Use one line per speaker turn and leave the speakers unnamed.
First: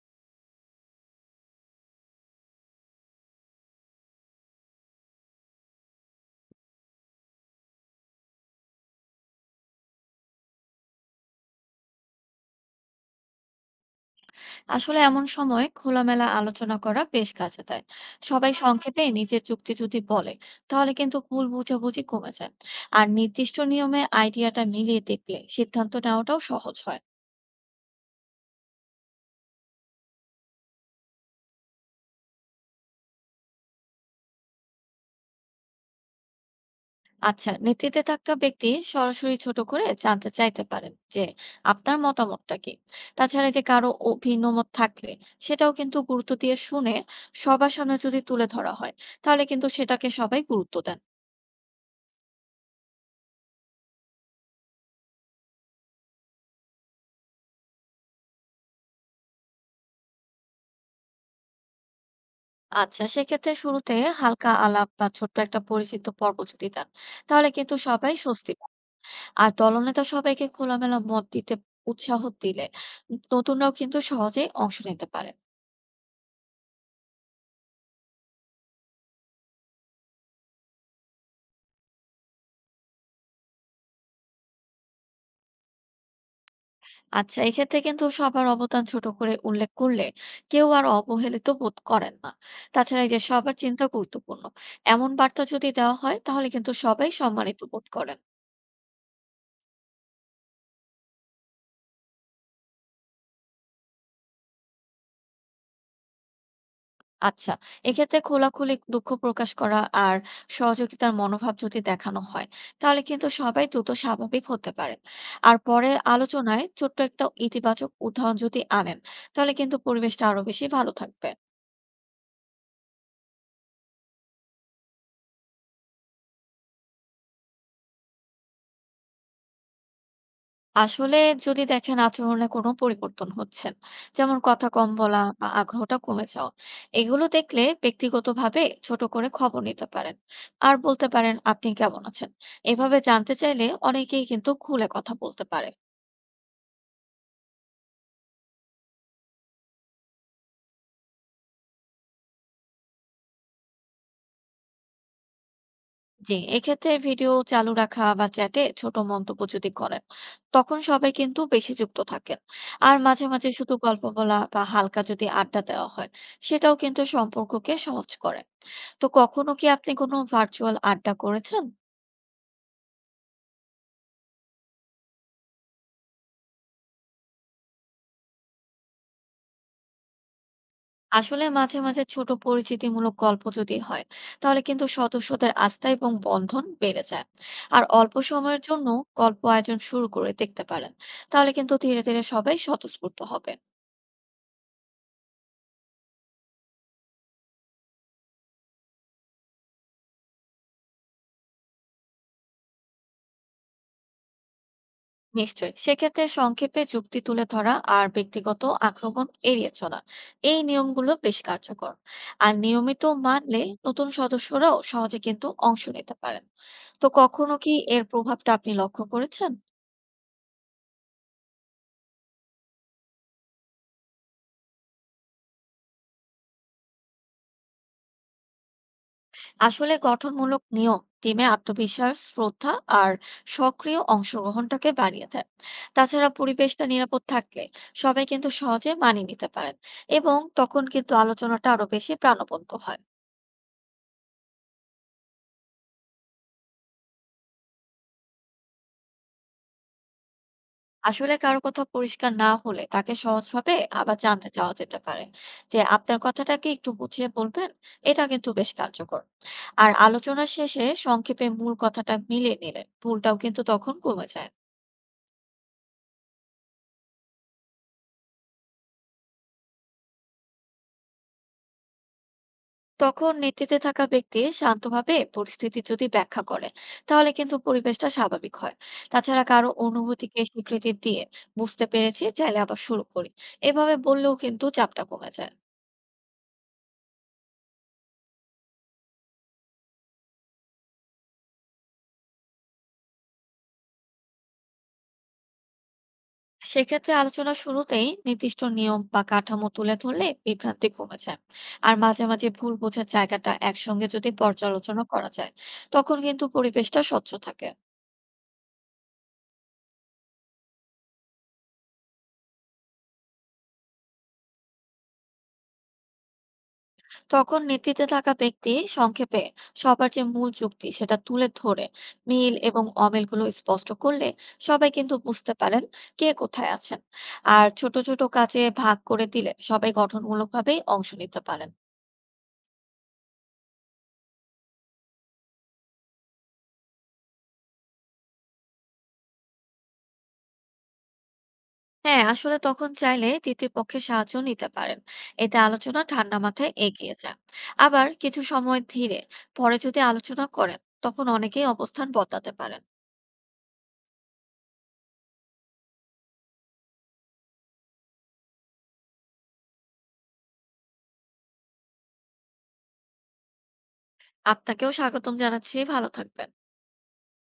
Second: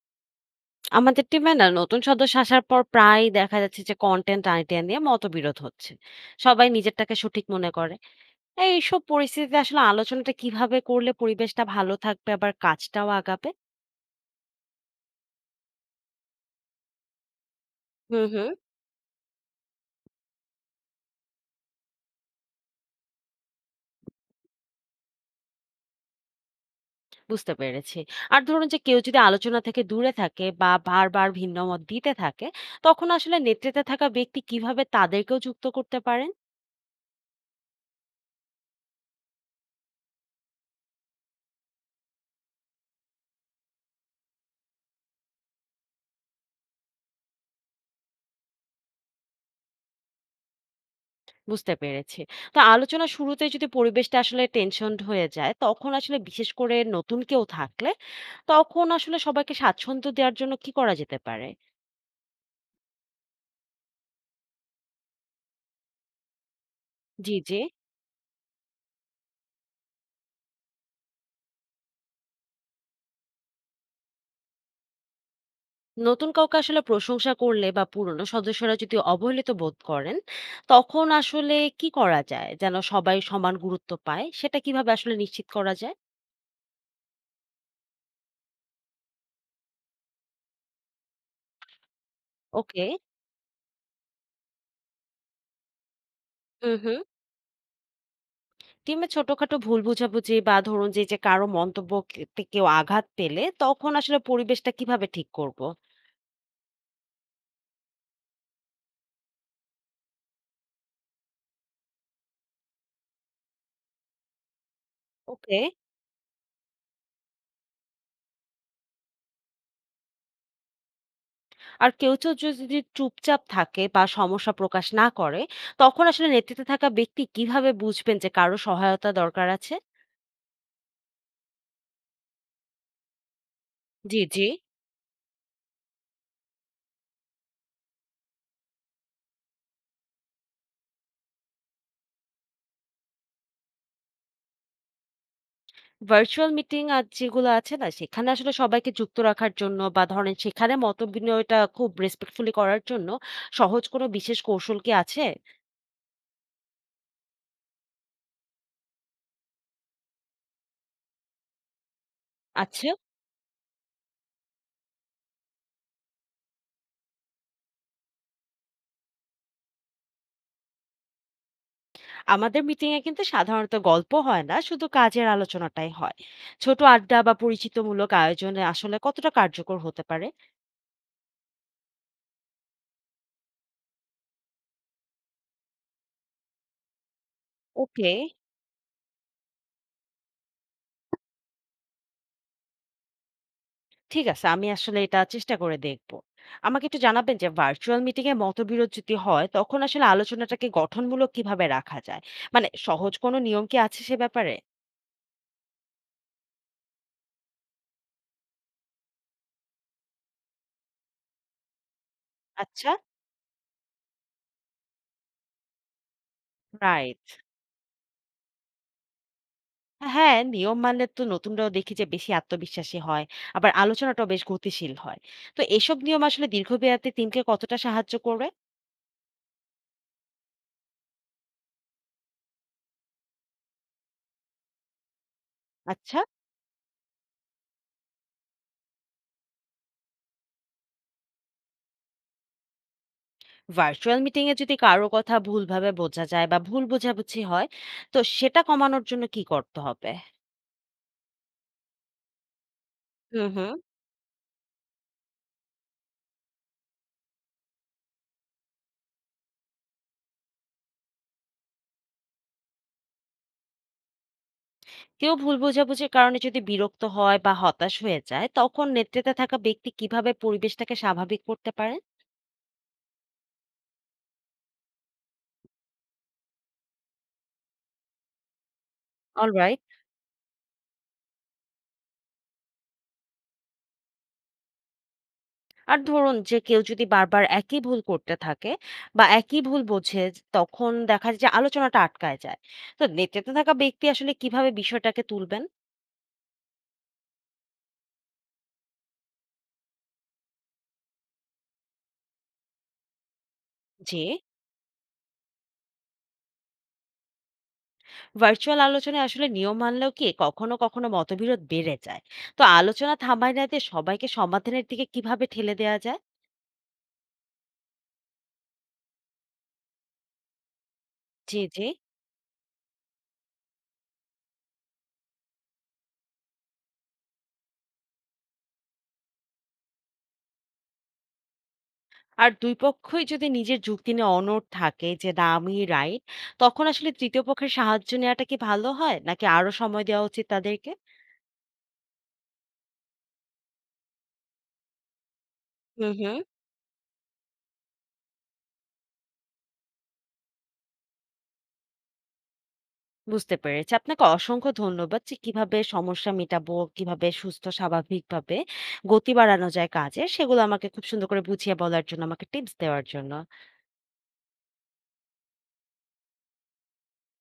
আমাদের টিমে না নতুন সদস্য আসার পর প্রায় দেখা যাচ্ছে যে কন্টেন্ট আইডিয়া নিয়ে মতবিরোধ হচ্ছে। সবাই নিজেরটাকে সঠিক মনে করে। এইসব পরিস্থিতিতে আসলে আলোচনাটা কিভাবে করলে পরিবেশটা ভালো থাকবে, আবার কাজটাও আগাবে?
আসলে এমন সময় খোলামেলা আলোচনা করা বেশ কাজে দেয়।
হুম, হুম।
সবাই সংক্ষেপে নিজের যুক্তি যদি বলে, তাহলে কিন্তু ভুল বোঝাবুঝি কমে যায়। আর নির্দিষ্ট নিয়মে আইডিয়াটা মিলিয়ে দেখলে সিদ্ধান্ত নেওয়াটাও সহজ হয়।
বুঝতে পেরেছি। আর ধরুন, যে কেউ যদি আলোচনা থেকে দূরে থাকে বা বারবার ভিন্ন মত দিতে থাকে, তখন আসলে নেতৃত্বে থাকা ব্যক্তি কিভাবে তাদেরকেও যুক্ত করতে পারেন?
আচ্ছা, নেতৃত্বে থাকা ব্যক্তি সরাসরি ছোট করে জানতে চাইতে পারেন যে আপনার মতামতটা কি। তাছাড়া যে কারো অভিমত থাকলে, সেটাও কিন্তু গুরুত্ব দিয়ে শুনে সবার সামনে যদি তুলে ধরা হয়, তাহলে কিন্তু সেটাকে সবাই গুরুত্ব দেন।
বুঝতে পেরেছি। তো আলোচনা শুরুতে যদি পরিবেশটা আসলে টেনশন হয়ে যায়, তখন আসলে বিশেষ করে নতুন কেউ থাকলে তখন আসলে সবাইকে স্বাচ্ছন্দ্য দেওয়ার জন্য কি করা যেতে পারে?
আচ্ছা, সেক্ষেত্রে শুরুতে হালকা আলাপ বা ছোট্ট একটা পরিচিত পর্ব যদি দেন,
জি,
তাহলে
জি।
কিন্তু সবাই স্বস্তি পায়। আর দলনেতা সবাইকে খোলামেলা মত দিতে উৎসাহ দিলে নতুনরাও কিন্তু সহজেই অংশ নিতে পারে।
নতুন কাউকে আসলে প্রশংসা করলে বা পুরনো সদস্যরা যদি অবহেলিত বোধ করেন, তখন আসলে কি করা যায় যেন সবাই সমান গুরুত্ব পায়? সেটা কিভাবে আসলে নিশ্চিত করা যায়?
আচ্ছা, এক্ষেত্রে কিন্তু সবার অবদান ছোট করে উল্লেখ করলে কেউ আর অবহেলিত বোধ করেন না।
ওকে।
তাছাড়া এই যে সবার চিন্তা গুরুত্বপূর্ণ, এমন বার্তা যদি দেওয়া হয় তাহলে কিন্তু
হুম, হুম।
সবাই সম্মানিত বোধ করেন।
টিমে ছোটখাটো ভুল বোঝাবুঝি বা ধরুন যে, যে কারো মন্তব্যকে তে কেউ আঘাত পেলে তখন আসলে পরিবেশটা কিভাবে ঠিক করব?
আচ্ছা, এক্ষেত্রে খোলাখুলি দুঃখ প্রকাশ করা আর সহযোগিতার মনোভাব যদি দেখানো হয়, তাহলে কিন্তু সবাই দ্রুত স্বাভাবিক হতে পারে। আর
ওকে।
পরে আলোচনায় ছোট্ট একটা ইতিবাচক উদাহরণ যদি আনেন, তাহলে কিন্তু পরিবেশটা আরো বেশি ভালো থাকবে।
আর কেউ যদি চুপচাপ থাকে বা সমস্যা প্রকাশ না করে, তখন আসলে নেতৃত্বে থাকা ব্যক্তি কিভাবে বুঝবেন যে কারো সহায়তা দরকার আছে?
আসলে যদি দেখেন আচরণে কোনো পরিবর্তন হচ্ছে,
জি,
যেমন
জি।
কথা কম বলা বা আগ্রহটা কমে যাওয়া, এগুলো দেখলে ব্যক্তিগতভাবে ছোট করে খবর নিতে পারেন। আর বলতে পারেন আপনি কেমন আছেন? এভাবে জানতে চাইলে অনেকেই কিন্তু খুলে কথা বলতে পারে।
ভার্চুয়াল মিটিং আর যেগুলো আছে না, সেখানে আসলে সবাইকে যুক্ত রাখার জন্য বা ধরেন সেখানে মতবিনিময়টা খুব রেসপেক্টফুলি করার জন্য সহজ কোনো বিশেষ কৌশল কি আছে?
জি, এক্ষেত্রে ভিডিও চালু রাখা বা চ্যাটে ছোট মন্তব্য যদি করেন, তখন সবাই কিন্তু বেশি যুক্ত থাকেন।
আচ্ছা।
আর মাঝে মাঝে শুধু গল্প বলা বা হালকা যদি আড্ডা দেওয়া হয়, সেটাও কিন্তু সম্পর্ককে সহজ করে। তো কখনো কি আপনি কোনো ভার্চুয়াল আড্ডা করেছেন?
আমাদের মিটিং এ কিন্তু সাধারণত গল্প হয় না, শুধু কাজের আলোচনাটাই হয়। ছোট আড্ডা বা পরিচিতিমূলক আয়োজনে আসলে কতটা কার্যকর হতে পারে?
আসলে মাঝে মাঝে ছোট পরিচিতিমূলক গল্প যদি হয়, তাহলে কিন্তু সদস্যদের আস্থা এবং বন্ধন বেড়ে যায়। আর
ওকে।
অল্প সময়ের জন্য গল্প আয়োজন শুরু করে দেখতে পারেন, তাহলে কিন্তু ধীরে ধীরে সবাই স্বতঃস্ফূর্ত হবে।
ঠিক আছে। আমি আসলে এটা চেষ্টা করে দেখব। আমাকে একটু জানাবেন যে ভার্চুয়াল মিটিং এ মতবিরোধ যদি হয়, তখন আসলে আলোচনাটাকে গঠনমূলক কিভাবে রাখা যায়? মানে সহজ কোনো নিয়ম কি আছে সে ব্যাপারে?
নিশ্চয়ই, সেক্ষেত্রে সংক্ষেপে যুক্তি তুলে ধরা আর ব্যক্তিগত আক্রমণ এড়িয়ে চলা, এই নিয়মগুলো বেশ কার্যকর। আর
আচ্ছা।
নিয়মিত মানলে নতুন সদস্যরাও সহজে কিন্তু অংশ নিতে পারেন। তো
রাইট।
কখনো কি এর প্রভাবটা আপনি লক্ষ্য করেছেন?
হ্যাঁ, নিয়ম মানলে তো নতুনরাও দেখি যে বেশি আত্মবিশ্বাসী হয়। আবার আলোচনাটাও বেশ গতিশীল হয়। তো এসব নিয়ম আসলে দীর্ঘমেয়াদে টিমকে কতটা সাহায্য করবে?
আসলে গঠনমূলক নিয়ম টিমে আত্মবিশ্বাস, শ্রদ্ধা আর সক্রিয় অংশগ্রহণটাকে বাড়িয়ে দেয়।
আচ্ছা।
তাছাড়া পরিবেশটা নিরাপদ থাকলে সবাই কিন্তু সহজে মানিয়ে নিতে পারেন, এবং তখন কিন্তু আলোচনাটা আরো বেশি প্রাণবন্ত হয়।
ভার্চুয়াল মিটিং এ যদি কারো কথা ভুলভাবে বোঝা যায় বা ভুল বোঝাবুঝি হয়, তো সেটা কমানোর জন্য কি করতে হবে?
আসলে কারো কথা পরিষ্কার না হলে তাকে
হুম, হুম।
সহজভাবে আবার জানতে চাওয়া যেতে পারে যে আপনার কথাটাকে একটু বুঝিয়ে বলবেন। এটা কিন্তু বেশ কার্যকর। আর আলোচনা শেষে সংক্ষেপে মূল কথাটা মিলিয়ে নিলে ভুলটাও কিন্তু তখন কমে যায়।
কেউ ভুল বোঝাবুঝির কারণে যদি বিরক্ত হয় বা হতাশ হয়ে যায়, তখন নেতৃত্বে থাকা ব্যক্তি কিভাবে পরিবেশটাকে স্বাভাবিক করতে পারে?
তখন নেতৃত্বে থাকা ব্যক্তি শান্তভাবে পরিস্থিতি যদি ব্যাখ্যা করে, তাহলে কিন্তু পরিবেশটা স্বাভাবিক হয়। তাছাড়া কারো
অলরাইট।
অনুভূতিকে স্বীকৃতি দিয়ে বুঝতে পেরেছি, চাইলে আবার শুরু করি, এভাবে বললেও কিন্তু চাপটা কমে যায়।
আর ধরুন, যে কেউ যদি বারবার একই ভুল করতে থাকে বা একই ভুল বোঝে, তখন দেখা যায় যে আলোচনাটা আটকায় যায়। তো নেতৃত্বে থাকা ব্যক্তি আসলে কিভাবে বিষয়টাকে তুলবেন
সেক্ষেত্রে আলোচনা শুরুতেই নির্দিষ্ট নিয়ম বা কাঠামো তুলে ধরলে বিভ্রান্তি কমে যায়। আর মাঝে মাঝে ভুল বোঝার জায়গাটা একসঙ্গে
যে
যদি পর্যালোচনা করা যায়, তখন কিন্তু পরিবেশটা স্বচ্ছ থাকে।
ভার্চুয়াল আলোচনায় আসলে নিয়ম মানলেও কি কখনো কখনো মতবিরোধ বেড়ে যায়? তো আলোচনা থামায় না দিয়ে সবাইকে সমাধানের দিকে কিভাবে ঠেলে দেওয়া যায়?
তখন নেতৃত্বে থাকা ব্যক্তি সংক্ষেপে সবার যে মূল যুক্তি সেটা তুলে
জি, জি।
ধরে মিল এবং অমিলগুলো স্পষ্ট করলে সবাই কিন্তু বুঝতে পারেন কে কোথায় আছেন। আর ছোট ছোট কাজে ভাগ করে দিলে সবাই গঠনমূলকভাবেই অংশ নিতে পারেন।
আর দুই পক্ষই যদি নিজের যুক্তি নিয়ে অনড় থাকে যে না আমি রাইট, তখন আসলে তৃতীয় পক্ষের সাহায্য নেওয়াটা কি ভালো হয়, নাকি আরো সময় দেওয়া উচিত তাদেরকে?
হ্যাঁ, আসলে তখন চাইলে তৃতীয় পক্ষের সাহায্য নিতে পারেন। এতে আলোচনা
হুম, হুম।
ঠান্ডা মাথায় এগিয়ে যায়। আবার কিছু সময় ধীরে পরে যদি আলোচনা করেন, তখন অনেকেই অবস্থান বদলাতে পারেন।
বুঝতে পেরেছি। আপনাকে অসংখ্য ধন্যবাদ, যে কিভাবে সমস্যা মেটাবো, কিভাবে সুস্থ স্বাভাবিকভাবে গতি বাড়ানো যায় কাজে, সেগুলো আমাকে খুব সুন্দর করে বুঝিয়ে বলার জন্য, আমাকে টিপস দেওয়ার জন্য।
আপনাকেও স্বাগতম জানাচ্ছি। ভালো থাকবেন।